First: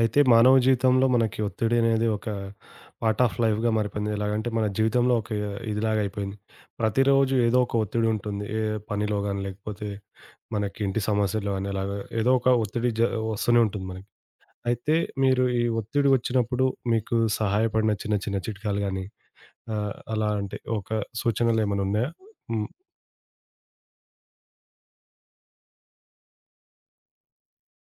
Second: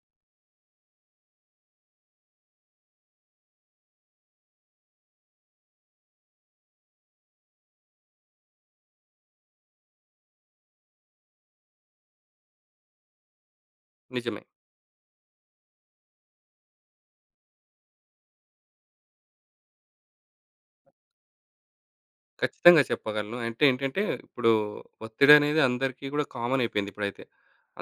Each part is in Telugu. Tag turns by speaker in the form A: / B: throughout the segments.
A: అయితే మానవ జీవితంలో మనకి ఒత్తిడి అనేది ఒక పార్ట్ ఆఫ్ లైఫ్‌గా మారిపోయింది. ఎలాగంటే మన జీవితంలో ఒక ఇదిలాగా అయిపోయింది. ప్రతిరోజు ఏదో ఒక ఒత్తిడి ఉంటుంది. ఏ పనిలో గాని, లేకపోతే మనకి ఇంటి సమస్యలు గాని అలాగా ఏదో ఒక ఒత్తిడి వస్తూనే ఉంటుంది మనకి.
B: నిజమే.
A: అయితే మీరు ఈ ఒత్తిడి వచ్చినప్పుడు మీకు సహాయపడిన చిన్న చిన్న చిట్కాలు గాని అలా అంటే ఒక సూచనలు ఏమైనా ఉన్నాయా? హ్మ్.
B: ఖచ్చితంగా చెప్పగలను. అంటే ఏంటంటే, ఇప్పుడు ఒత్తిడనేది అందరికీ గూడా కామన్ అయిపోయింది ఇప్పుడైతే.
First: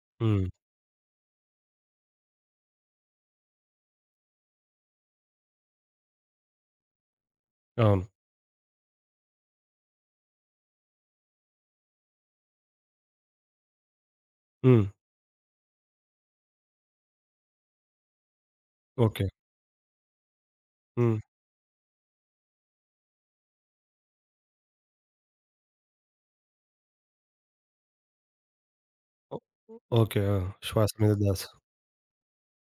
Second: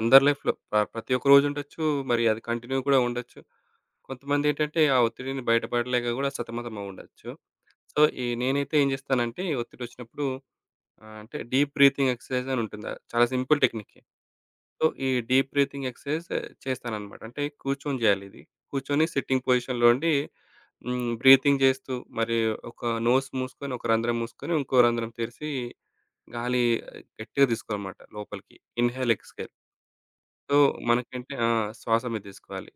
B: అందరి
A: హ్మ్.
B: లైఫ్‌లో ప్రతి ఒక్క రోజుండొచ్చు. మరి అది కంటిన్యూ కూడా ఉండొచ్చు. కొంతమందేంటంటే, ఆ ఒత్తిడిని బయటపడలేక గూడా సతమతమవుండొచ్చు. సో,
A: అవును.
B: ఈ నేనైతే ఏం జేస్తానంటే, ఒత్తిడొచ్చినప్పుడు అంటే డీప్ బ్రీతింగ్ ఎక్సర్సైజ్ అని ఉంటుంది. చాలా సింపుల్ టెక్నికే.
A: హ్మ్.
B: సో, ఈ డీప్ బ్రీతింగ్ ఎక్సర్సైజ్ చేస్తాననమాట. అంటే కూర్చొని జేయాలిది. కూర్చొని
A: ఓకే.
B: సిట్టింగ్ పొజిషన్‌లో ఉండి
A: హ్మ్.
B: బ్రీతింగ్ చేస్తూ మరి ఒక నోస్ మూసుకొని, ఒక రంధ్రం మూసుకొని, ఇంకో రంధ్రం తెరిసి గాలి గట్టిగా తీసుకోవాలన్నమాట లోపలికి. ఇన్‌హేల్,
A: ఓ
B: ఎక్స్‌హేల్.
A: ఓకే. ఆ!
B: సో,
A: శ్వాస మీద
B: మనకేంటి
A: ధ్యాస.
B: ఆ! శ్వాస మీద తీసుకోవాలి.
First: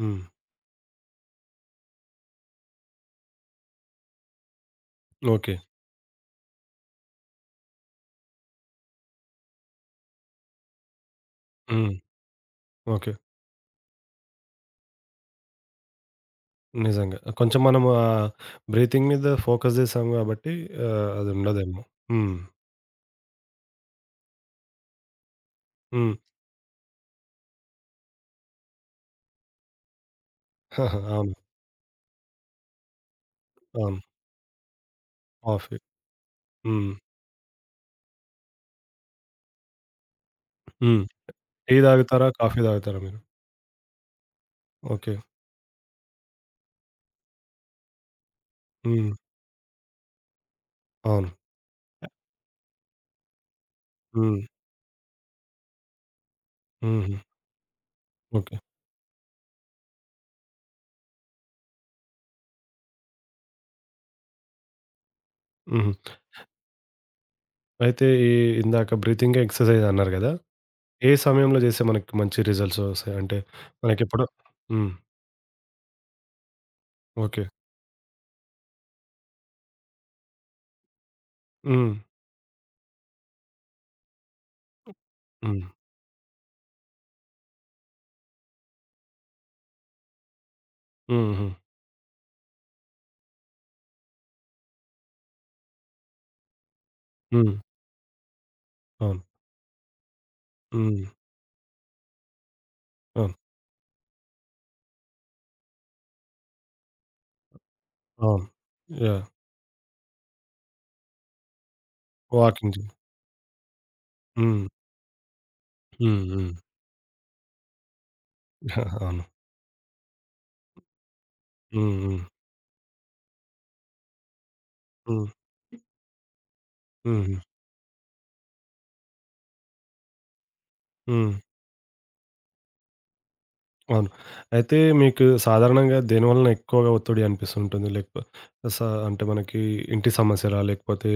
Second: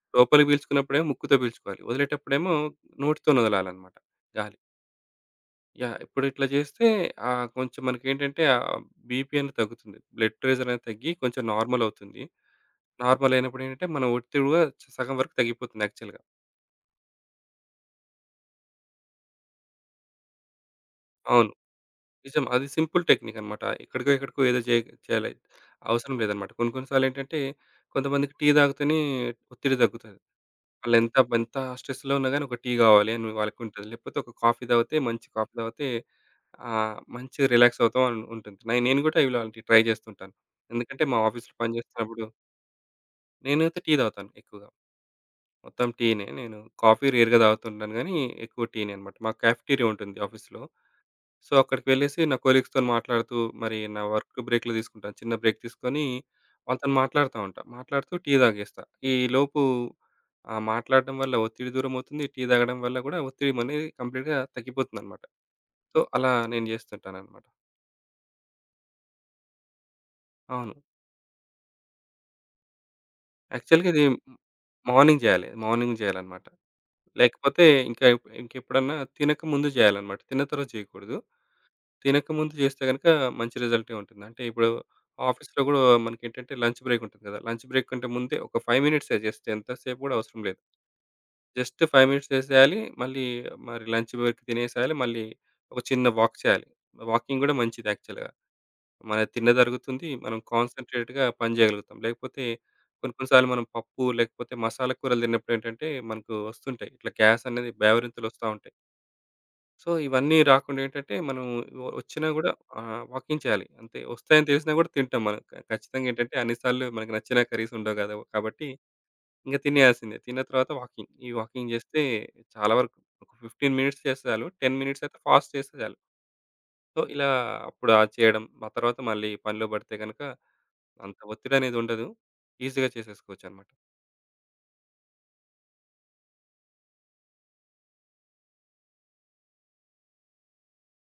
A: హ్మ్.
B: లోపలికి పీల్చుకున్నప్పుడేమో ముక్కుతో పీల్చుకోవాలి. వదిలేటప్పుడేమో నోటితోని వదలాలన్నమాట గాలి.
A: ఓకే.
B: యాహ్! ఇప్పుడు ఇట్లా చేస్తే కొంచెం మనకేంటంటే బీపీ అనేది తగ్గుతుంది. బ్లడ్ ప్రెషర్ అనేది తగ్గి కొంచెం నార్మల్
A: హ్మ్.
B: అవుతుంది.
A: ఓకే.
B: నార్మల్ అయినప్పుడు ఏంటంటే మన ఒత్తిడి కూడా సగం వరకు తగ్గిపోతుంది యాక్చువల్‌గా.
A: నిజంగా. కొంచెం మనం బ్రీతింగ్ మీద ఫోకస్ జేసాం గాబట్టి
B: అవును.
A: అదుండదేమో. హ్మ్.
B: నిజం. అది సింపుల్ టెక్నిక్ అన్నమాట. ఎక్కడికో, ఎక్కడికో ఏదో చేయాలి.
A: హ్మ్.
B: అవసరం లేదన్నమాట. కొన్ని కొన్ని సార్లు ఏంటంటే కొంతమందికి టీ తాగితేనే ఒత్తిడి తగ్గుతది. ఆళ్ళెంత
A: అవును.
B: ఎంత స్ట్రెస్‌లో ఉన్నా గాని ఒక టీ కావాలి అని వాళ్ళకుంటది.
A: అవును.
B: లేకపోతే ఒక కాఫీ తాగితే మంచి కాఫీ
A: కాఫీ.
B: తాగితే
A: హ్మ్.
B: మంచిగా రిలాక్స్ అవుతాం అని ఉంటుంది. నేను కూడా ఇలాంటివి ట్రై చేస్తుంటాను.
A: హ్మ్.
B: ఎందుకంటే మా ఆఫీస్‌లో పని
A: టీ
B: చేస్తున్నప్పుడు
A: తాగుతారా? కాఫీ తాగుతారా మీరు?
B: నేనైతే టీ తాగుతాను ఎక్కువగా.
A: ఓకే.
B: మొత్తం టీనే. నేను కాఫీ రేర్‌గా తాగుతుంటాను గానీ ఎక్కువ టీనే
A: హ్మ్.
B: అన్నమాట. మాకు కాఫెటీరియా ఉంటుంది ఆఫీస్‌లో.
A: అవును.
B: సో, అక్కడికి వెళ్ళేసి నా కొలీగ్స్‌తోని మాట్లాడుతూ, మరి నా వర్క్
A: హ్మ్.
B: బ్రేక్‌లో తీసుకుంటాను. చిన్న బ్రేక్ తీసుకొని, వాళ్ళతోని
A: హుహు.
B: మాట్లాడుతా ఉంటా. మాట్లాడుతూ టీ
A: ఓకే.
B: తాగేస్తా. ఈలోపు ఆ మాట్లాడడం వల్ల ఒత్తిడి దూరమవుతుంది. టీ తాగడం వల్ల గూడా ఒత్తిడి అనేది కంప్లీట్‌గా తగ్గిపోతుందనమాట.
A: హుహు.
B: సో, అలా నేను చేస్తుంటాననమాట.
A: అయితే ఈ ఇందాక బ్రీతింగ్ ఎక్సర్‌సైజ్ అన్నారు గదా!
B: అవును.
A: ఏ సమయంలో జేస్తే మనకి మంచి రిజల్ట్స్ ఒస్తాయి? అంటే
B: యాక్చువల్‌గా ఇది
A: మనకెప్పుడు? హ్మ్.
B: మార్నింగ్ జేయాలి. మార్నింగ్ జేయాలనమాట.
A: ఓకే.
B: లేకపోతే ఇంకా ఇంకెప్పుడన్నా తినక ముందు జేయాలనమాట. తిన్న తర్వాత జేయకూడదు.
A: హ్మ్.
B: తినకముందు చేస్తే గనుక మంచి రిజల్టే ఉంటుంది. అంటే ఇప్పుడు ఆఫీస్‌లో
A: హ్మ్.
B: గూడా మనకేంటంటే లంచ్ బ్రేక్ ఉంటుంది గదా! లంచ్ బ్రేక్ కంటే ముందే ఒక 5 మినిట్సే జస్ట్ ఎంతసేపు గూడా అవసరం లేదు.
A: హుహు.
B: జస్ట్ 5 మినిట్స్ చేసేయాలి. మళ్ళీ మరి లంచ్ బ్రేక్ తినేసేయాలి. మళ్ళీ ఒక చిన్న వాక్ చేయాలి. వాకింగ్ గూడా
A: హ్మ్.
B: మంచిది యాక్చువల్‌గా. మన
A: అవును.
B: తిన్నది అరుగుతుంది. మనం
A: హ్మ్.
B: కాన్సంట్రేట్‌గా పని చేయగలుగుతాం. లేకపోతే కొన్ని కొన్ని
A: అవును.
B: సార్లు మనం పప్పు లేకపోతే మసాలా కూరలు తిన్నప్పుడేంటంటే మనకు వస్తుంటాయి. ఇట్లా గ్యాస్ అనేది బేవరింతలు వస్తా
A: అవును.
B: ఉంటాయి.
A: యాహ్!
B: సో, ఇవన్నీ రాకుండా ఏంటంటే మనం వచ్చినా గూడా
A: వాకింగ్ జే
B: వాకింగ్ చేయాలి. అంతే వస్తాయని
A: హ్మ్.
B: తెలిసినా గూడా తింటాం మనం. ఖచ్చితంగా
A: హ్మ్.
B: ఏంటంటే
A: హ్మ్.
B: అన్ని సార్లు మనకు నచ్చిన కర్రీస్ ఉండవు గదా! కాబట్టి
A: అవును.
B: ఇంక తినేయాల్సిందే. తిన్న తర్వాత వాకింగ్. ఈ వాకింగ్
A: హ్మ్.
B: జేస్తే
A: హ్మ్.
B: చాలా వరకు ఒక 15 మినిట్స్ చేస్తే చాలు. 10 మినిట్స్ అయితే
A: హ్మ్.
B: ఫాస్ట్ చేస్తే చాలు. సో, ఇలా
A: హుహు.
B: అప్పుడు అది చేయడం. ఆ తర్వాత మళ్ళీ పనిలో పడితే గనక అంత
A: హ్మ్.
B: ఒత్తిడనేది ఉండదు. ఈజీగా చేసేసుకోవచ్చనమాట.
A: అవును. అయితే మీకు సాధారణంగా దేనివలన ఎక్కువగా ఒత్తిడి అనిపిస్తుంటుంది? లేకపో స అంటే మనకి ఇంటి సమస్యలా? లేకపోతే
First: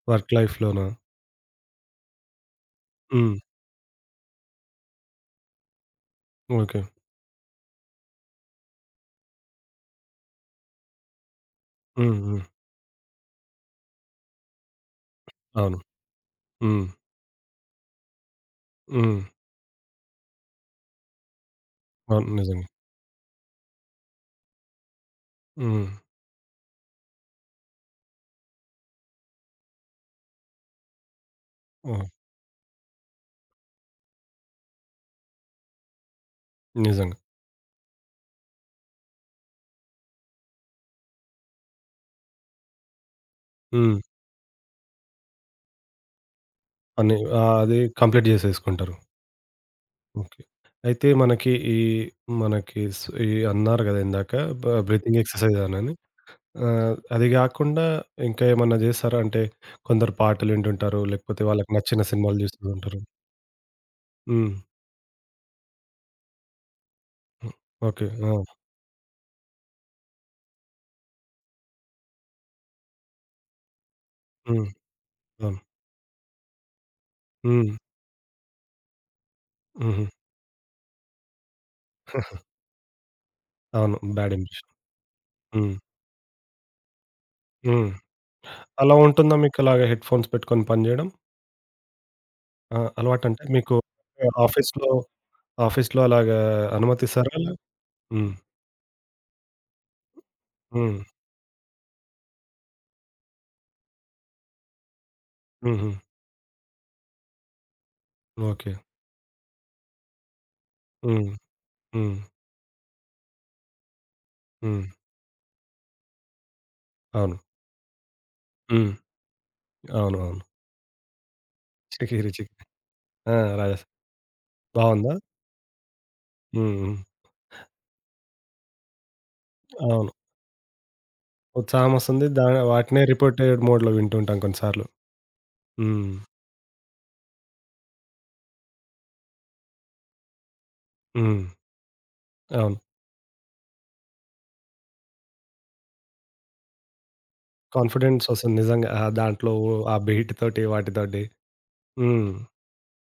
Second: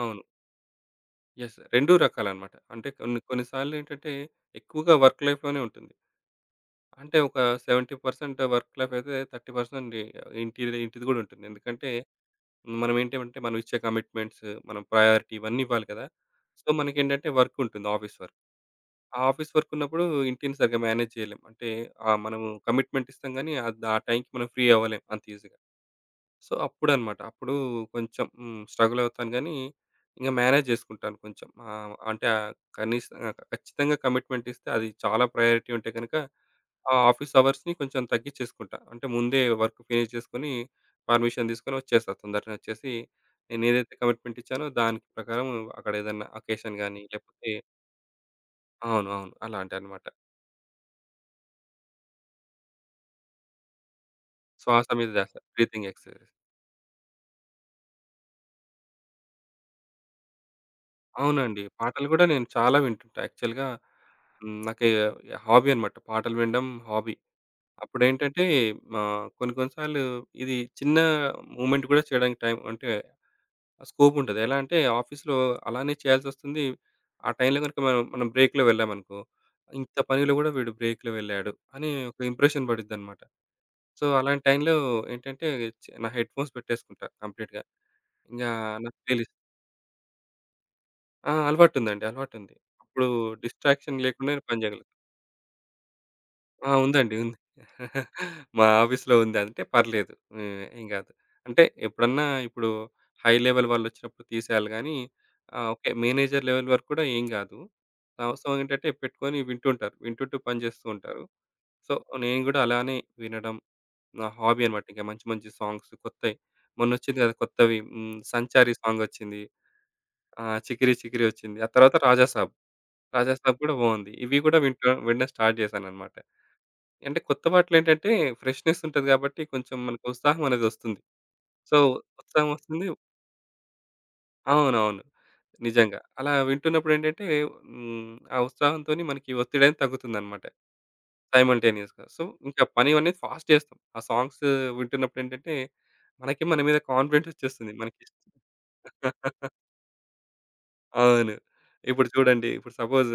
B: అవును.
A: వర్క్ లైఫ్‌లోనా?
B: యెస్. 2 రకాలనమాట. అంటే కొన్ని
A: హ్మ్.
B: కొన్ని సార్లేంటంటే ఎక్కువగా వర్క్ లైఫ్‌లోనే ఉంటుంది.
A: ఓకే.
B: అంటే ఒక 70% వర్క్ లైఫ్ అయితే 30% ఇంటిది ఇంటిది గూడా ఉంటుంది. ఎందుకంటే
A: హ్మ్. హ్మ్.
B: మనం ఏంటేమంటే మనం ఇచ్చే కమిట్మెంట్స్, మనం ప్రయారిటీ ఇవన్నీ
A: అవును.
B: ఇవ్వాలి కదా! సో,
A: హ్మ్.
B: మనకేంటంటే వర్క్ ఉంటుంది ఆఫీస్ వర్క్. ఆ
A: హ్మ్.
B: ఆఫీస్ వర్క్ ఉన్నప్పుడు ఇంటిని సరిగ్గా మేనేజ్ చేయలేం. అంటే
A: అవును.
B: మనము
A: నిజంగా.
B: కమిట్మెంట్ ఇస్తాం గానీ ఆ టైంకి మనం ఫ్రీ అవ్వలేం అంత ఈజీగా.
A: హ్మ్.
B: సో, అప్పుడన్నమాట. అప్పుడు కొంచెం స్ట్రగుల్ అవుతాను గానీ ఇంక మేనేజ్ జేసుకుంటాను కొంచెం.
A: అవును.
B: అంటే కనీసం ఖచ్చితంగా కమిట్మెంట్ ఇస్తే అది చాలా ప్రయారిటీ ఉంటే గనుక ఆ
A: నిజంగా.
B: ఆఫీస్ అవర్స్‌ని కొంచెం తగ్గించేసుకుంటా. అంటే ముందే వర్క్ ఫినిష్ చేసుకొని, పర్మిషన్ తీసుకొని వచ్చేస్తా. తొందరగా వచ్చేసి, నేనేదైతే
A: హ్మ్.
B: కమిట్మెంట్ ఇచ్చానో దాని ప్రకారం అక్కడ ఏదన్నా అకేషన్ గాని,
A: పని
B: లేకపోతే
A: అది కంప్లీట్ చేసేసుకుంటారు.
B: అవును. అవును. అలాంటివన్నమాట.
A: ఓకే. అయితే మనకి ఈ మనకి ఈ అన్నారు కదా! ఇందాక
B: శ్వాస మీద
A: బ్రీతింగ్
B: ధ్యాస.
A: ఎక్సర్సైజ్
B: బ్రీతింగ్
A: అనని.
B: ఎక్సర్‌సైజెస్.
A: ఆ! అది గాకుండా ఇంకా ఏమన్నా జేస్తారా? అంటే కొందరు పాటలు వింటుంటారు. లేకపోతే
B: అవునండి.
A: వాళ్ళకి నచ్చిన
B: పాటలు గూడా
A: సినిమాలు
B: నేను
A: జూస్తూ
B: చాలా
A: ఉంటారు.
B: వింటుంటా. యాక్చువల్‌గా
A: హ్మ్.
B: నాకు హాబీ అన్నమాట. పాటలు వినడం హాబీ.
A: హ్మ్. ఓకే.
B: అప్పుడేంటంటే,
A: ఆ!
B: మా కొన్ని కొన్ని సార్లు ఇది చిన్న మూవ్‌మెంట్ గూడా చేయడానికి టైం అంటే ఆ స్కోప్ ఉంటది. ఎలా
A: హ్మ్.
B: అంటే ఆఫీస్‌లో
A: అవును.
B: అలానే చేయాల్సొస్తుంది. ఆ టైంలో
A: హ్మ్.
B: గనుక మనం మనం బ్రేక్‌లో వెళ్ళామనుకో, ఇంత
A: హుహు.
B: పనిలో గూడా వీడు బ్రేక్‌లో వెళ్ళాడు అని ఒక ఇంప్రెషన్ పడిద్దనమాట.
A: అవును.
B: సో,
A: బ్యాడ్
B: అలాంటి
A: ఇంప్రెషన్.
B: టైంలో ఏంటంటే
A: హ్మ్.
B: నా హెడ్‌ఫోన్స్ పెట్టేసుకుంటా కంప్లీట్‌గా.
A: హ్మ్.
B: ఇంగా నాకు
A: అలా
B: ప్లేలిస్ట్
A: ఉంటుందా మీకలాగా హెడ్ ఫోన్స్ పెట్టుకొని పని జేయడం?
B: ఆ! అలవాటుందండి. అలవాటుంది.
A: ఆ!
B: అప్పుడు
A: అలవాటంటే మీకు?
B: డిస్ట్రాక్షన్ లేకుండా నేను పని చేయగలను.
A: ఆఫీస్‌లో ఆఫీస్‌లో అలాగా
B: ఆ! ఉందండి.
A: అనుమతిస్తారా
B: ఉంది.
A: అలా? హ్మ్.
B: మా ఆఫీస్‌లో ఉంది. అంటే పర్లేదు. ఏం
A: హ్మ్.
B: కాదు. అంటే ఎప్పుడన్నా ఇప్పుడు హై లెవెల్ వాళ్ళొచ్చినప్పుడు తీసేయాలి గానీ ఓకే.
A: హుహు.
B: మేనేజర్ లెవెల్ వరకు కూడా ఏం కాదు. అవసరం
A: ఓకే.
B: ఏంటంటే పెట్టుకొని వింటుంటారు. వింటుంటూ పని చేస్తూ ఉంటారు.
A: హ్మ్.
B: సో,
A: హ్మ్.
B: నేను గూడా అలానే వినడం నా హాబీ
A: హ్మ్.
B: అన్నమాట. ఇంక మంచి మంచి సాంగ్స్ కొత్తయి. మొన్నొచ్చింది కదా!
A: అవును.
B: కొత్తవి 'సంచారి'
A: హ్మ్.
B: సాంగొచ్చింది.
A: అవును. అవును.
B: 'చికిరి చికిరి' వచ్చింది. ఆ తర్వాత 'రాజా
A: చికిరి
B: సాబ్'.
A: చికి
B: 'రాజా
A: ఆ!
B: సాబ్' కూడా బావుంది. ఇవి కూడా వింటూ
A: బావుందా?
B: వినడం స్టార్ట్ చేశానన్నమాట.
A: హ్మ్. హ్మ్.
B: అంటే కొత్త వాటిలేంటంటే ఫ్రెష్‌నెస్ ఉంటది గాబట్టి కొంచెం మనకు
A: అవును.
B: ఉత్సాహం అనేది వస్తుంది. సో,
A: ఉత్సాహమొస్తుంది.
B: ఉత్సాహం వస్తుంది
A: వాటినే రిపోర్టెడ్ మోడ్‌లో వింటుంటాం కొన్ని సార్లు.
B: అవునవును. నిజంగా.
A: హ్మ్.
B: అలా వింటున్నప్పుడేంటంటే ఆ ఉత్సాహంతోని మనకి ఒత్తిడనేది తగ్గుతుందనమాట
A: హ్మ్.
B: సైమల్టేనియస్‌గా. సో, ఇంకా
A: అవును.
B: పని అనేది ఫాస్ట్ చేస్తాం. ఆ సాంగ్స్ వింటున్నప్పుడేంటంటే మనకి మన మీద కాన్ఫిడెన్స్ వచ్చేస్తుంది. మనకి
A: కాన్ఫిడెన్సొస్తుంది నిజంగా. ఆ దాంట్లో ఆ బీట్ తోటి వాటితోటి.
B: అవును. ఇప్పుడు
A: హ్మ్.
B: చూడండి. ఇప్పుడు సపోజ్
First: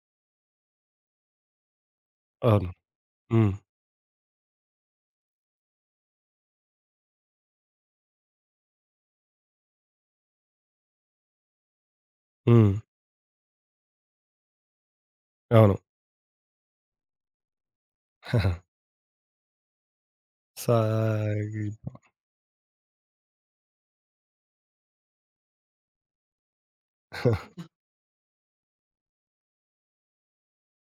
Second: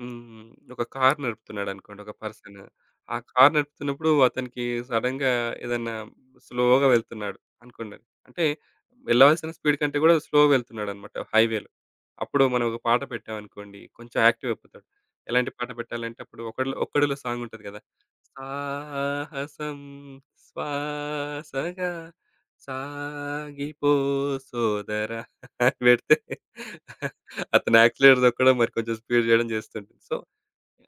B: ఒక కార్ నడుపుతున్నాడు అనుకోండి ఒక పర్సన్.
A: అవును.
B: ఆ కార్
A: హ్మ్.
B: నడుపుతున్నప్పుడు అతనికి సడెన్‌గా ఏదన్నా స్లోగా వెళ్తున్నాడు అనుకోండి. అంటే వెళ్ళాల్సిన స్పీడ్ కంటే కూడా స్లోగా వెళ్తున్నాడన్నమాట హైవేలో. అప్పుడు మనం
A: హ్మ్.
B: ఒక పాట పెట్టామనుకోండి కొంచెం యాక్టివ్ అయిపోతాడు. ఎలాంటి పాట
A: అవును.
B: పెట్టాలంటే అప్పుడు ఒక్కడిలో ఒక్కడిలో సాంగ్ ఉంటది కదా! సాహసం
A: సాగి
B: శ్వాసగా సాగిపో సోదరా అని పెడితే అతను యాక్సిలేటర్ దొక్కడం, మరి కొంచెం స్పీడ్ చేయడం చేస్తుంటుంది. సో,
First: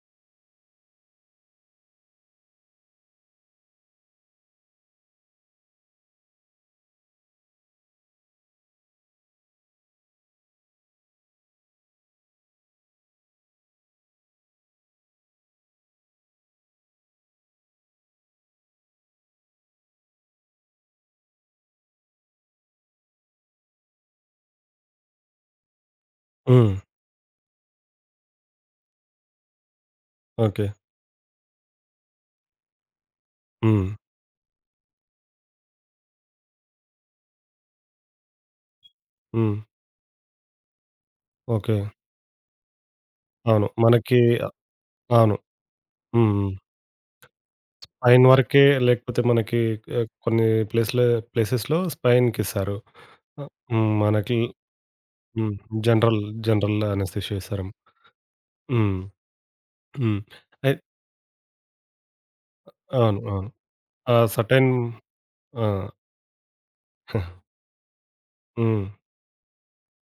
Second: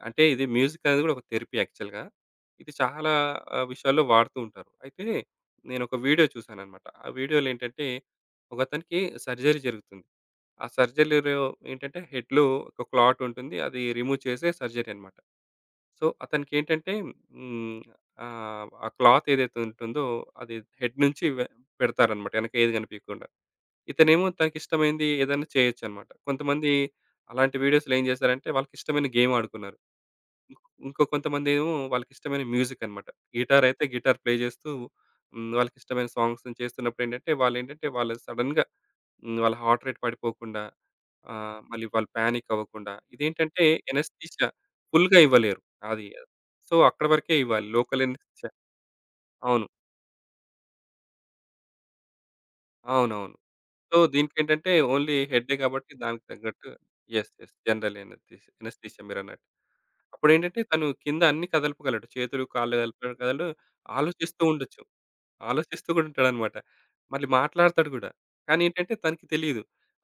B: అంటే ఇది మ్యూజిక్ అనేది కూడా ఒక థెరపీ యాక్చువల్‌గా. ఇది చాలా విషయాల్లో వాడుతూ ఉంటారు. అయితే నేనొక వీడియో చూశాననమాట. ఆ వీడియోలో ఏంటంటే, ఒకతనికి సర్జరీ జరుగుతుంది. ఆ సర్జరీలో ఏంటంటే హెడ్‌లో ఒక క్లాట్ ఉంటుంది. అది రిమూవ్ చేసే సర్జరీ అనమాట. సో, అతనికేంటంటే హ్మ్, ఆ క్లాత్ ఏదైతే ఉంటుందో అది హెడ్ నుంచి పెడతారనమాట. వెనక ఏది కనిపియకుండా. ఇతనేమో తనకిష్టమైంది ఏదైనా చేయొచ్చనమాట. కొంతమంది
A: హ్మ్.
B: అలాంటి వీడియోస్‌లో ఏం చేశారంటే వాళ్ళకిష్టమైన గేమ్ ఆడుకున్నారు. ఇంక్
A: ఓకే.
B: ఇంకో కొంతమందేమో వాళ్ళకిష్టమైన మ్యూజిక్ అనమాట. గిటార్ అయితే
A: హ్మ్.
B: గిటార్ ప్లే చేస్తూ వాళ్ళకిష్టమైన సాంగ్స్‌ని చేస్తున్నప్పుడేంటంటే వాళ్ళేంటంటే వాళ్ళు సడెన్‌గా వాళ్ళ
A: హ్మ్.
B: హార్ట్ రేట్ పడిపోకుండా
A: ఓకే.
B: మళ్ళీ వాళ్ళు పానిక్ అవ్వకుండా ఇదేంటంటే
A: అవును. మనకి.
B: ఎనస్థీషియా ఫుల్‌గా
A: అవును.
B: ఇవ్వలేరు. అది
A: హ్మ్. హ్మ్.
B: సో, అక్కడి వరకే ఇవ్వాలి. లోకల్
A: స్పైన్
B: ఎనస్థీషియా
A: వరకే లేకపోతే మనకి
B: అవును.
A: కొన్ని ప్లేసెస్‌లో స్పైన్‌కిస్తారు.
B: అవునవును.
A: హ్మ్.
B: సో,
A: మనకి
B: దీనికేంటంటే ఓన్లీ
A: హ్మ్.
B: హెడ్డే కాబట్టి
A: జనరల్
B: దానికి తగ్గట్టు
A: జనరల్
B: యెస్.
A: Anaesthesia
B: yes.
A: ఇస్తారు.
B: General
A: hmm.
B: ఎనస్థీషియా మీరన్నట్టు.
A: హ్మ్.
B: అప్పుడేంటంటే
A: అయి
B: తను కింద అన్ని కదలపగలడు. చేతులు, కాళ్ళు
A: అవును.
B: కదలపగలడు
A: అవును. ఆ
B: ఆలోచిస్తూ
A: సర్టెన్
B: ఉండొచ్చు.
A: ఆ!
B: ఆలోచిస్తూ కూడా ఉంటాడనమాట. మళ్ళీ మాట్లాడతాడు గూడా. కానీ
A: హ్మ్.
B: ఏంటంటే తనకి తెలీదు.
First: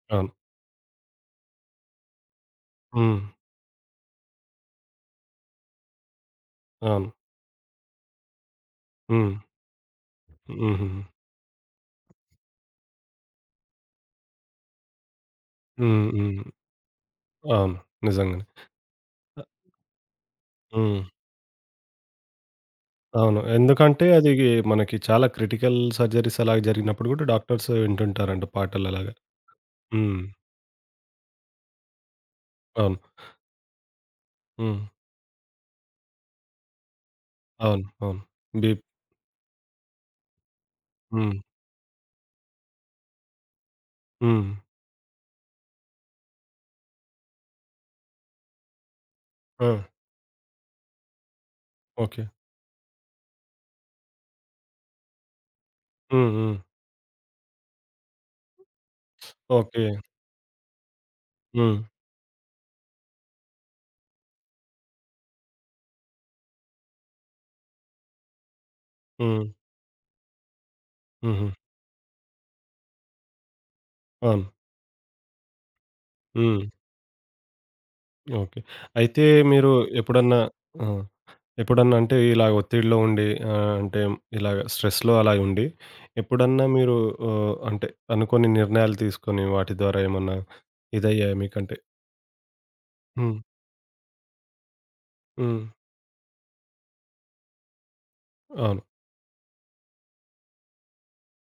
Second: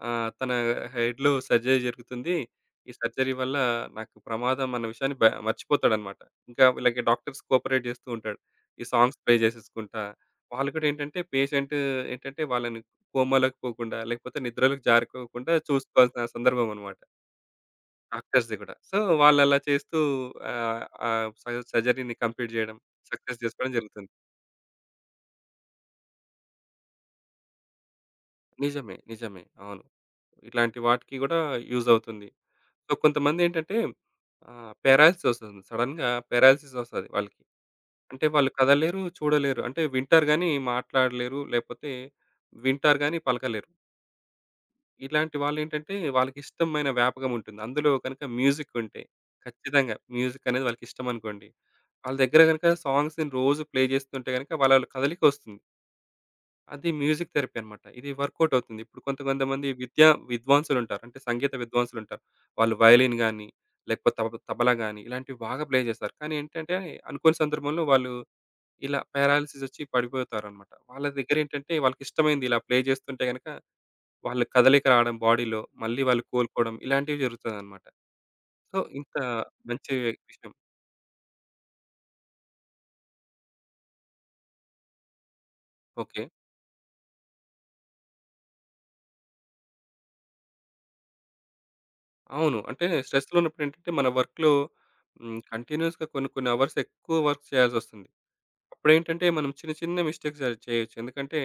A: అవును.
B: తన హెడ్‌లో సర్జరీ జరుగుతుంది. ఈ
A: హ్మ్.
B: సర్జరీ వల్ల నాకు ప్రమాదం అన్న విషయాన్ని మర్చిపోతాడనమాట. ఇంకా వీళ్ళకి
A: అవును.
B: డాక్టర్స్ కోఆపరేట్ జేస్తూ ఉంటాడు. ఈ సాంగ్స్
A: హ్మ్.
B: ప్లే జేసేసుకుంటా. వాళ్ళు కూడా
A: హుహుహు.
B: ఏంటంటే పేషెంట్ ఏంటంటే వాళ్ళని కోమాలోకి పోకుండా, లేకపోతే నిద్రలోకి జారుకోకుండా
A: హ్మ్.
B: చూసుకోవాల్సిన
A: హ్మ్.
B: సందర్భం అనమాట.
A: అవును. నిజంగానే.
B: డాక్టర్స్‌ది గూడా. సో,
A: ఆహ్,
B: వాళ్ళలా చేస్తూ ఆహ్,
A: హ్మ్.
B: ఆహ్, స సర్జరీని కంప్లీట్ జేయడం, సక్సెస్
A: అవును.
B: జేసుకోవడం
A: ఎందుకంటే
B: జరుగుతుంది.
A: అది మనకి చాలా క్రిటికల్ సర్జరీస్ అలాగ జరిగినప్పుడు గూడా డాక్టర్స్ వింటుంటారంట
B: నిజమే.
A: పాటలలాగా.
B: నిజమే. అవును.
A: హ్మ్.
B: ఇట్లాంటి వాటికి గూడా యూజ్ అవుతుంది. సో,
A: అవును.
B: కొంతమందేంటంటే
A: హ్మ్.
B: పారాలిసిస్ వస్తుంది. సడెన్‌గా పారాలిసిస్ వస్తది వాళ్ళకి.
A: అవును. అవును.
B: అంటే వాళ్ళు
A: బీప్
B: కదలలేరు, చూడలేరు. అంటే వింటారు గానీ
A: హ్మ్.
B: మాట్లాడలేరు, లేపోతే వింటారు గానీ పలకలేరు.
A: హ్మ్.
B: ఇలాంటి వాళ్ళేంటంటే వాళ్ళకిష్టమైన వ్యాపకం ఉంటుంది. అందులో గనక మ్యూజిక్ ఉంటే
A: ఆ!
B: ఖచ్చితంగా మ్యూజిక్ అనేది వాళ్ళకిష్టమనుకోండి. వాళ్ళ
A: ఓకే.
B: దగ్గర గనక సాంగ్స్‌ని రోజు ప్లే జేస్తుంటే గనక వాళ్ళ కదలికొస్తుంది.
A: హ్మ్. హ్మ్.
B: అది మ్యూజిక్ థెరపీ అన్నమాట. ఇది వర్కౌట్ అవుతుంది. ఇప్పుడు కొంతమంది
A: ఓకే.
B: విద్యా విద్వాంసులుంటారు. అంటే సంగీత
A: హ్మ్.
B: విద్వాంసులుంటారు. వాళ్ళు వయలిన్ గాని, లేకపోతే తబలా గాని ఇలాంటివి బాగా ప్లే చేస్తారు. కానీ ఏంటంటే అనుకోని సందర్భంలో వాళ్ళు ఇలా
A: హ్మ్.
B: పారాలిసిస్ వచ్చి పడిపోతారన్నమాట. వాళ్ళ
A: హుహు.
B: దగ్గరేంటంటే వాళ్ళకిష్టమైంది ఇలా ప్లే చేస్తుంటే గనక వాళ్ళ
A: అవును.
B: కదలిక రావడం బాడీలో, మళ్ళీ వాళ్ళు
A: హ్మ్.
B: కోలుకోవడం ఇలాంటివి జరుగుతదన్నమాట.
A: ఓకే.
B: సో, ఇంత
A: అయితే మీరు
B: మంచి
A: ఎప్పుడన్నా?
B: విషయం.
A: ఆ! ఎప్పుడన్నా అంటే ఇలాగ ఒత్తిడిలో ఉండి అంటే ఇలాగ స్ట్రెస్‌లో అలా ఉండి,
B: ఓకే.
A: ఎప్పుడన్నా మీరు అంటే అనుకోని నిర్ణయాలు తీసుకొని వాటి ద్వారా ఏమన్నా ఇదయ్యాయా మీకంటే?
B: అవును. అంటే స్ట్రెస్‌లో
A: హ్మ్.
B: ఉన్నప్పుడు ఏంటంటే మన వర్క్‌లో
A: హ్మ్.
B: కంటిన్యూయస్‌గా కొన్ని కొన్ని అవర్స్ ఎక్కువ వర్క్ చేయాల్సొస్తుంది.
A: అవును.
B: అప్పుడేంటంటే మనం చిన్న చిన్న మిస్టేక్స్ అది చేయొచ్చు. ఎందుకంటే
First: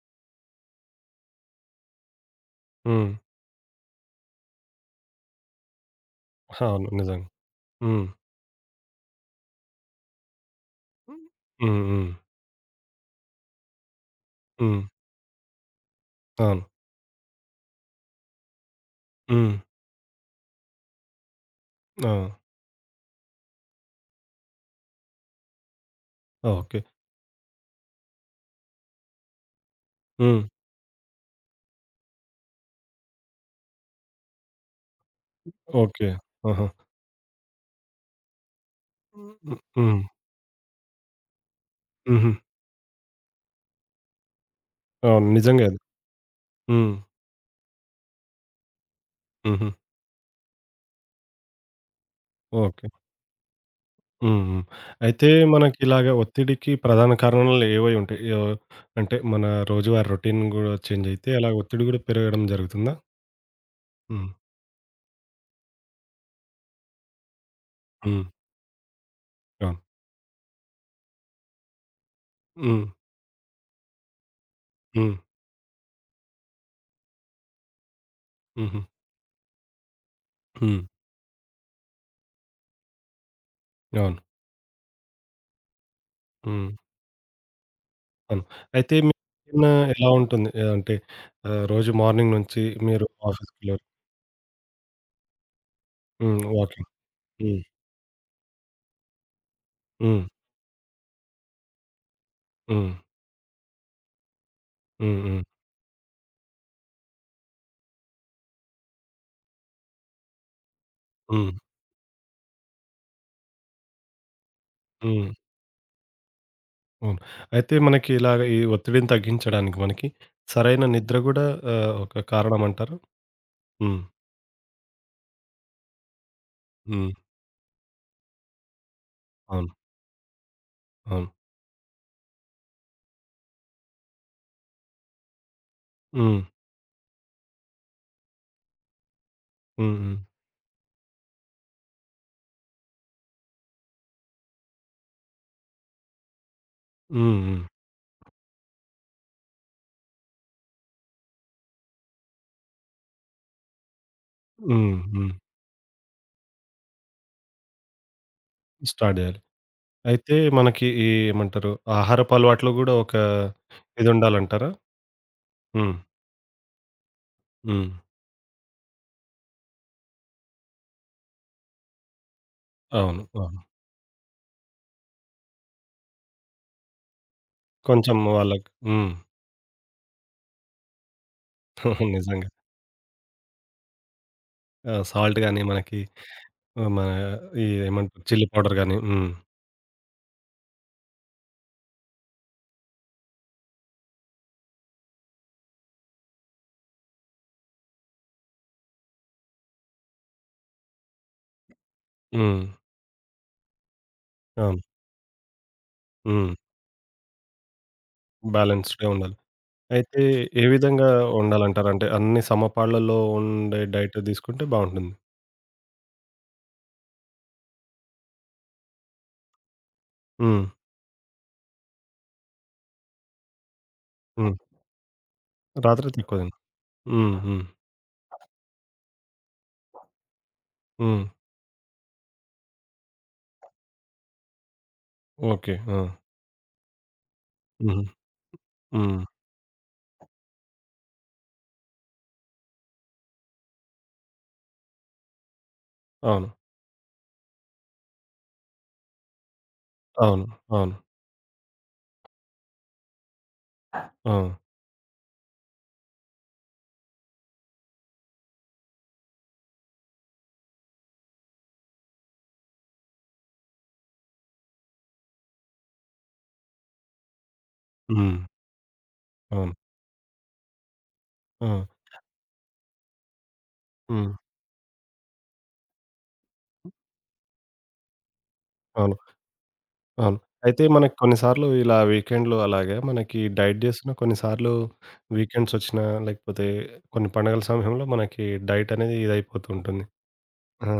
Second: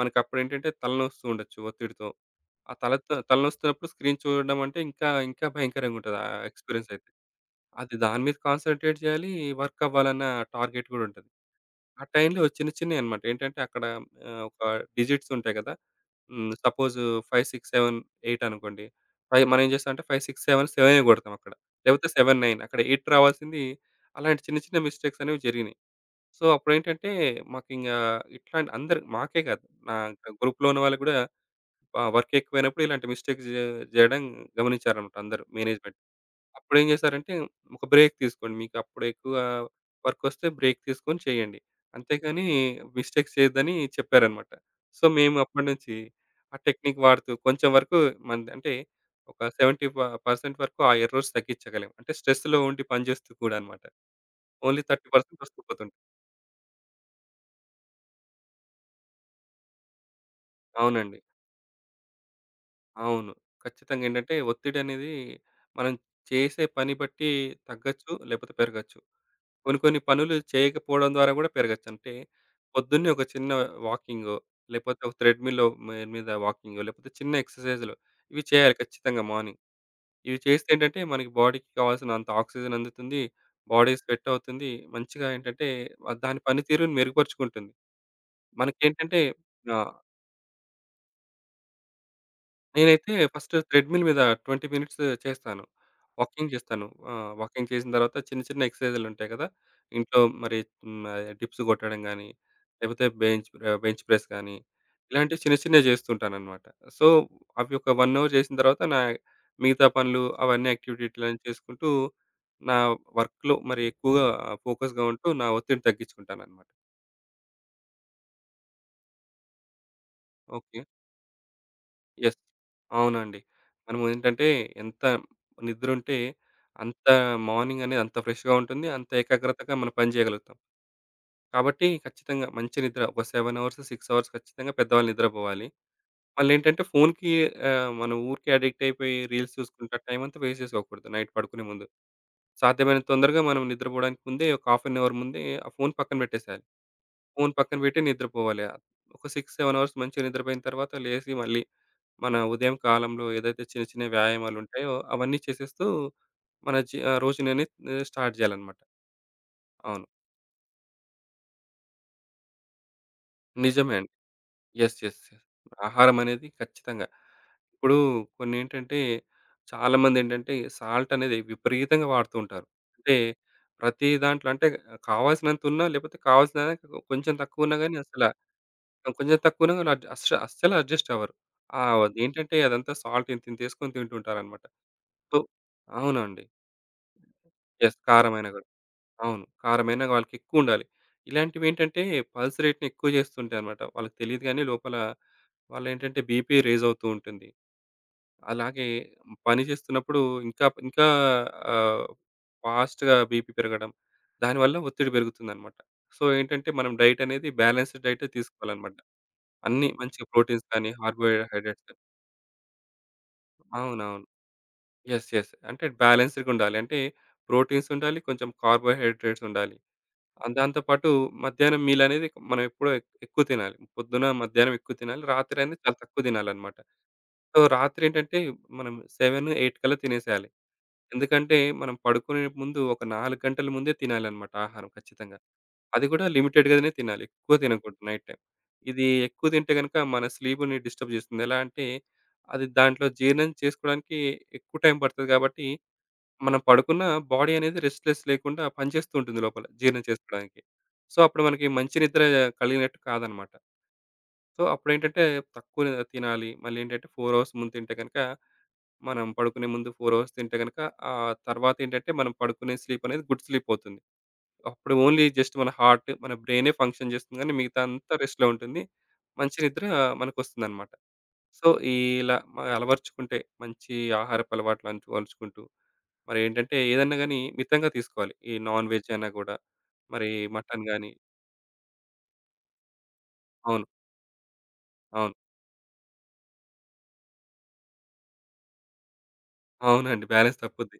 B: మనకప్పుడేంటంటే తలనొస్తూ ఉండొచ్చు ఒత్తిడితో. ఆ
A: హ్మ్.
B: తలతో తలనొస్తున్నప్పుడు స్క్రీన్ చూడడం అంటే ఇంకా ఇంకా భయంకరంగుంటది ఆ
A: అవును.
B: ఎక్స్‌పీరియన్స్ అయితే.
A: నిజంగా.
B: అది
A: హ్మ్.
B: దాని మీద కాన్సంట్రేట్ చేయాలి. వర్క్ అవ్వాలన్న టార్గెట్ కూడా ఉంటది.
A: హ్మ్.
B: ఆ
A: హ్మ్.
B: టైంలో చిన్న చిన్నయి అన్నమాట. ఏంటంటే అక్కడ ఒక
A: హ్మ్.
B: డిజిట్స్ ఉంటాయి కదా!
A: అవును.
B: సపోజ్ 5, 6, 7, 8 అనుకోండి. ఫైవ్
A: హ్మ్.
B: మనం ఏం చేస్తామంటే 5, 6, 7, 7 కొడతాం అక్కడ. లేకపోతే 7,
A: ఆ!
B: 9 అక్కడ 8 రావాల్సింది అలాంటి చిన్న చిన్న మిస్టేక్స్ అనేవి జరిగినాయి. సో,
A: ఆ, ఓకే.
B: అప్పుడేంటంటే మాకింగా ఇట్లాంటి అందరు మాకే కాదు నా
A: హ్మ్.
B: గ్రూప్‌లో ఉన్న వాళ్ళు కూడా వర్క్ ఎక్కువైనప్పుడు ఇలాంటి మిస్టేక్స్ జేయడం గమనించారనమాట అందరూ మేనేజ్‌మెంట్.
A: ఓకే. ఆహా!
B: అప్పుడేం చేశారంటే ఒక బ్రేక్ తీసుకోండి. మీకు అప్పుడు ఎక్కువ
A: హ్మ్.
B: వర్క్ వస్తే బ్రేక్ తీసుకొని చేయండి.
A: హుహు.
B: అంతేగాని మిస్టేక్స్ చేయొద్దని చెప్పారనమాట. సో,
A: అవును.
B: మేము
A: నిజంగా అది.
B: అప్పటినుంచి ఆ
A: హ్మ్.
B: టెక్నిక్ వాడుతూ కొంచెం వరకు మనది అంటే ఒక
A: హుహు.
B: 70% వరకు ఆ ఎర్రర్స్ తగ్గించగలం. అంటే స్ట్రెస్‌లో ఉండి
A: ఓకే.
B: పని చేస్తూ కూడా అనమాట.
A: హ్మ్. హ్మ్.
B: ఓన్లీ
A: అయితే
B: 30% వస్తూ పోతుంటాయి.
A: మనకిలాగ ఒత్తిడికి ప్రధాన కారణాలు ఏవై ఉంటాయి? అంటే మన రోజువారీ రొటీన్ గూడా చేంజ్
B: అవునండి.
A: అయితే అలాగ ఒత్తిడి గూడా పెరగడం జరుగుతుందా?
B: అవును. ఖచ్చితంగా
A: హ్మ్.
B: ఏంటంటే, ఒత్తిడనేది మనం చేసే పని బట్టి తగ్గొచ్చు,
A: హ్మ్.
B: లేపోతే పెరగొచ్చు. కొన్ని
A: అవును.
B: కొన్ని పనులు చేయకపోవడం ద్వారా గూడా పెరగొచ్చు. అంటే,
A: హ్మ్.
B: పొద్దున్నే ఒక చిన్న వాకింగో, లేపోతే ఒక
A: హ్మ్.
B: థ్రెడ్‌మిల్‌లో మీ మీద వాకింగో, లేపోతే చిన్న ఎక్సర్‌సైజులు ఇవి చేయాలి
A: హుహు.
B: ఖచ్చితంగా మార్నింగ్. ఇవి చేస్తే
A: హ్మ్.
B: ఏంటంటే, మనకి బాడీకి కావాల్సినంత ఆక్సిజన్ అందుతుంది. బాడీ
A: అవును.
B: స్వెట్ అవుతుంది. మంచిగా ఏంటంటే, దాని
A: హ్మ్.
B: పనితీరుని మెరుగుపరుచుకుంటుంది.
A: అవును. అయితే మీ
B: మనకేంటంటే ఆ!
A: రొటీన్ ఎలా ఉంటుంది? అంటే రోజు మార్నింగ్ నుంచి మీరు
B: నేనైతే ఫస్ట్
A: ఆఫీస్‌కెళ్లారు.
B: థ్రెడ్‌మిల్ మీద 20 మినిట్స్ చేస్తాను.
A: హ్మ్.
B: వాకింగ్ చేస్తాను.
A: వాకింగ్. హ్మ్.
B: వాకింగ్ చేసిన తర్వాత చిన్న చిన్న ఎక్సర్‌సైజ్‌లు ఉంటాయి కదా! ఇంట్లో
A: హ్మ్.
B: మరి డిప్స్ కొట్టడం గానీ,
A: హ్మ్.
B: లేకపోతే బెంచ్ ప్రెస్ గానీ,
A: హ్మ్.
B: ఇలాంటివి
A: హ్మ్.
B: చిన్న చిన్నవి చేస్తుంటానన్నమాట. సో, అవి ఒక 1 అవర్ చేసిన తర్వాత నా మిగతా పనులు అవన్నీ యాక్టివిటీలని
A: హ్మ్.
B: చేసుకుంటూ, నా వర్క్‌లో మరి ఎక్కువగా ఫోకస్‌గా ఉంటూ
A: హ్మ్.
B: నా ఒత్తిడిని తగ్గించుకుంటానన్నమాట.
A: అవును. అయితే మనకి ఇలాగ ఈ ఒత్తిడిని తగ్గించడానికి మనకి
B: ఓకే.
A: సరైన నిద్ర గూడా ఒక
B: యెస్.
A: కారణమంటారా?
B: అవునండి.
A: హ్మ్.
B: మనం ఏంటంటే ఎంత నిద్రుంటే అంత
A: హ్మ్.
B: మార్నింగ్ అనేది అంత ఫ్రెష్‌గా ఉంటుంది. అంత
A: అవును.
B: ఏకాగ్రతగా మనం పని చేయగలుగుతాం.
A: అవును.
B: కాబట్టి ఖచ్చితంగా మంచి నిద్ర ఒక 7 అవర్స్, 6 అవర్స్ ఖచ్చితంగా పెద్దవాళ్ళు నిద్రపోవాలి.
A: హ్మ్.
B: మళ్ళేంటంటే ఫోన్‌కి మనం ఊరికే అడిక్ట్ అయిపోయి రీల్స్ చూసుకుంటా
A: హ్మ్. హ్మ్.
B: టైం అంతా వేస్ట్ చేసుకోకూడదు నైట్ పడుకునే ముందు. సాధ్యమైనంత తొందరగా మనం నిద్రపోవడానికి ముందే ఒక హాఫ్ అన్ అవర్ ముందే ఆ ఫోన్ పక్కన పెట్టేసేయాలి.
A: హ్మ్.
B: ఫోన్
A: హ్మ్.
B: పక్కన పెట్టి నిద్రపోవాలి. ఒక 6, 7 అవర్స్ మంచిగా నిద్రపోయిన తర్వాత లేసి మళ్ళీ మన ఉదయం కాలంలో ఏదైతే చిన్న చిన్న వ్యాయామాలుంటాయో
A: హ్మ్. హ్మ్.
B: అవన్నీ చేసేస్తూ మన రోజుననేది స్టార్ట్ చేయాలనమాట.
A: స్టార్ట్ జేయాలి.
B: అవును.
A: అయితే మనకి ఈ ఏమంటారు ఆహారపు అలవాట్లో గూడా ఒక
B: నిజమే అండి.
A: ఇదుండాలంటారా?
B: యెస్. యెస్. యెస్.
A: హ్మ్.
B: ఆహారం అనేది ఖచ్చితంగా.
A: హ్మ్.
B: ఇప్పుడు కొన్నేంటంటే చాలామందేంటంటే సాల్ట్ అనేది విపరీతంగా వాడుతూ ఉంటారు. అంటే
A: అవును. అవును.
B: ప్రతి దాంట్లో అంటే కావాల్సినంతున్నా లేకపోతే కావాల్సిన కొంచెం తక్కువ ఉన్నా గాని
A: కొంచెం వాళ్ళకి హ్మ్.
B: కొంచెం తక్కువనే వాళ్ళు అడ్జ అస్స అస్సలు అడ్జస్ట్ అవ్వరు.
A: నిజంగా.
B: అదేంటంటే అదంతా సాల్ట్ ఇంతింత ఏసుకొని తింటుంటారనమాట.
A: ఆ!
B: సో
A: సాల్ట్ గాని మనకి
B: అవునండి.
A: మన ఈ
B: యెస్.
A: ఏమంటారు చిల్లీ
B: కారమైనా గూడా.
A: పౌడర్ గాని. హ్మ్.
B: అవును. కారమైనా వాళ్ళకెక్కువుండాలి. ఇలాంటివేంటంటే పల్స్ రేట్‌ని ఎక్కువ చేస్తుంటాయనమాట. వాళ్ళకి తెలీదు గానీ లోపల వాళ్ళేంటంటే బీపీ రైజ్ అవుతూ ఉంటుంది. అలాగే పని చేస్తున్నప్పుడు ఇంకా ఆహ్,
A: హ్మ్.
B: ఫాస్ట్‌గా బీపీ పెరగడం, దానివల్ల
A: అవును.
B: ఒత్తిడి పెరుగుతుందనమాట. సో
A: హ్మ్.
B: ఏంటంటే మనం డైట్ అనేది బ్యాలెన్స్‌డ్ డైటే తీసుకోవాలనమాట.
A: బ్యాలెన్స్‌డ్‌గా ఉండాలి.
B: అన్నీ
A: అయితే
B: మంచిగా
A: ఏ
B: ప్రోటీన్స్ కానీ,
A: విధంగా వండాలంటారు?
B: కార్బోహైడ్రేట్స్
A: అంటే అన్ని సమపాళ్లలో ఉండే డైట్
B: అవునవును.
A: తీసుకుంటే బావుంటుంది.
B: యెస్. యెస్. అంటే బ్యాలెన్స్‌డ్‌గా ఉండాలి. అంటే ప్రోటీన్స్ ఉండాలి, కొంచెం కార్బోహైడ్రేట్స్ ఉండాలి.
A: హ్మ్.
B: దాంతో పాటు మధ్యాహ్నం మీల్ అనేది మనం ఎప్పుడో ఎక్కువ తినాలి. పొద్దున,
A: హ్మ్.
B: మధ్యాహ్నం ఎక్కువ తినాలి. రాత్రి అనేది చాలా
A: రాత్రి
B: తక్కువ
A: తక్కువ తిన్
B: తినాలన్నమాట.
A: హ్మ్.
B: సో,
A: హ్మ్.
B: రాత్రి ఏంటంటే మనం 7, 8 కల్లా తినేసేయాలి.
A: హ్మ్.
B: ఎందుకంటే మనం పడుకునే ముందు ఒక 4 గంటల ముందే తినాలన్నమాట ఆహారం ఖచ్చితంగా.
A: ఓకే. ఆ!
B: అది కూడా లిమిటెడ్‌గానే తినాలి. ఎక్కువ
A: హుహు.
B: తినకూడదు నైట్ టైమ్. ఇది
A: హ్మ్.
B: ఎక్కువ తింటే గనుక మన స్లీప్‌ని డిస్టర్బ్ చేస్తుంది. ఎలా అంటే అది దాంట్లో జీర్ణం చేసుకోవడానికి ఎక్కువ టైం పడతది కాబట్టి,
A: అవును.
B: మనం పడుకున్న బాడీ అనేది రెస్ట్‌లెస్ లేకుండా పనిచేస్తూ ఉంటుంది లోపల జీర్ణం
A: అవును.
B: చేసుకోవడానికి.
A: అవును.
B: సో, అప్పుడు మనకి మంచి నిద్ర కలిగినట్టు కాదనమాట.
A: ఆ!
B: సో, అప్పుడేంటంటే తక్కువ తినాలి. మళ్ళీ ఏంటంటే 4 అవర్స్ ముందు తింటే గనుక మనం పడుకునే ముందు 4 అవర్స్ తింటే గనుక, ఆ తర్వాత ఏంటంటే మనం పడుకునే స్లీప్ అనేది గుడ్ స్లీప్ అవుతుంది. అప్పుడు ఓన్లీ జస్ట్ మన హార్ట్, మన బ్రెయినే ఫంక్షన్ చేస్తుంది గానీ, మిగతా అంతా
A: హ్మ్.
B: రెస్ట్‌లో ఉంటుంది. మంచి
A: అవును.
B: నిద్ర మనకొస్తుందన్నమాట. సో,
A: ఆ!
B: ఇలా అలవరుచుకుంటే మంచి
A: హ్మ్.
B: ఆహారపు అలవాట్లు అలవరుచుకుంటూ, మరేంటంటే ఏదన్నా గాని మితంగా తీసుకోవాలి. ఈ నాన్ వెజ్
A: అవును.
B: అయినా గూడా, మరి
A: అవును. అయితే
B: మటన్ గాని
A: మనకి కొన్ని సార్లు ఇలా వీకెండ్‌లో అలాగా మనకి డైట్
B: అవును.
A: చేస్తున్న కొన్ని సార్లు
B: అవును.
A: వీకెండ్స్ వచ్చినా లేకపోతే కొన్ని పండగల సమయంలో మనకి డైట్ అనేది ఇదైపోతూ ఉంటుంది.
B: అవునండి. బ్యాలెన్స్
A: ఆ!
B: తప్పుద్ది.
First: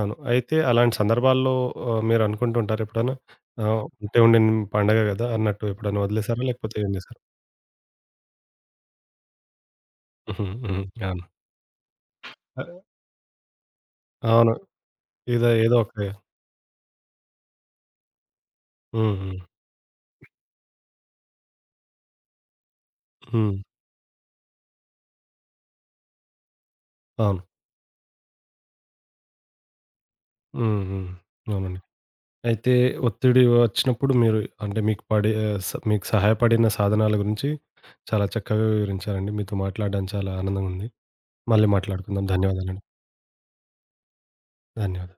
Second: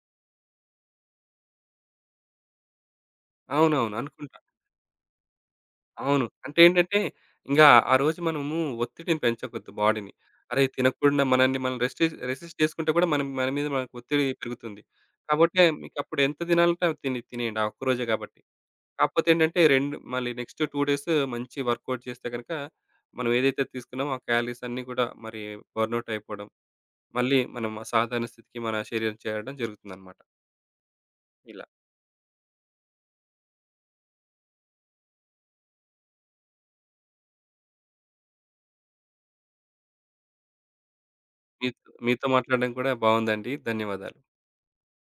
A: అవును. అయితే అలాంటి సందర్భాల్లో మీరు అనుకుంటుంటారా ఎప్పుడైనా?
B: అవునవును.
A: ఉంటే
B: అనుకుంటా.
A: ఉండిన పండగ కదా! అన్నట్టు ఎప్పుడైనా
B: అవును.
A: వదిలేసారా?
B: అంటే
A: లేకపోతే ఏం
B: ఏంటంటే,
A: చేశారు?
B: ఇంగ ఆ రోజు మనము ఒత్తిడిని పెంచకొద్దు బాడీని.
A: హుహు.
B: అరే!
A: హ్మ్.
B: తినకుండా
A: అవును.
B: మనల్ని మనం రెసిస్ట్
A: అ
B: చేసుకుంటే కూడా మనం మన మీద మనకు ఒత్తిడి
A: అవును.
B: పెరుగుతుంది.
A: ఏదో
B: కాబట్టి
A: ఏదో ఒక
B: మీకప్పుడు ఎంత తినాలంటే అది తిని తినేయండి. ఆ ఒక్కరోజే కాబట్టి.
A: హ్మ్.
B: కాకపోతే
A: హ్మ్.
B: ఏంటంటే 2 మళ్ళీ నెక్స్ట్ 2 డేస్ మంచి వర్కౌట్ చేస్తే గనక మనం
A: హ్మ్.
B: ఏదైతే తీసుకున్నామో ఆ క్యాలరీస్ అన్నీ కూడా మరి బర్న్‌ఔట్ అయిపోవడం. మళ్ళీ
A: అవును.
B: మనం ఆ సాధారణ స్థితికి మన శరీరం చేరడం జరుగుతుందన్నమాట.
A: హ్మ్. హ్మ్.
B: ఇలా.
A: అవునండి. అయితే ఒత్తిడి వచ్చినప్పుడు మీరు అంటే మీకు పడే మీకు సహాయపడిన సాధనాల గురించి చాలా చక్కగా వివరించారండి. మీతో మాట్లాడడం చాలా ఆనందంగా ఉంది. మళ్ళీ
B: మీతో
A: మాట్లాడుకుందాం.
B: మీతో మాట్లాడడం
A: ధన్యవాదాలండి.
B: కూడా బాగుందండి. ధన్యవాదాలు.
A: ధన్యవాదాలు.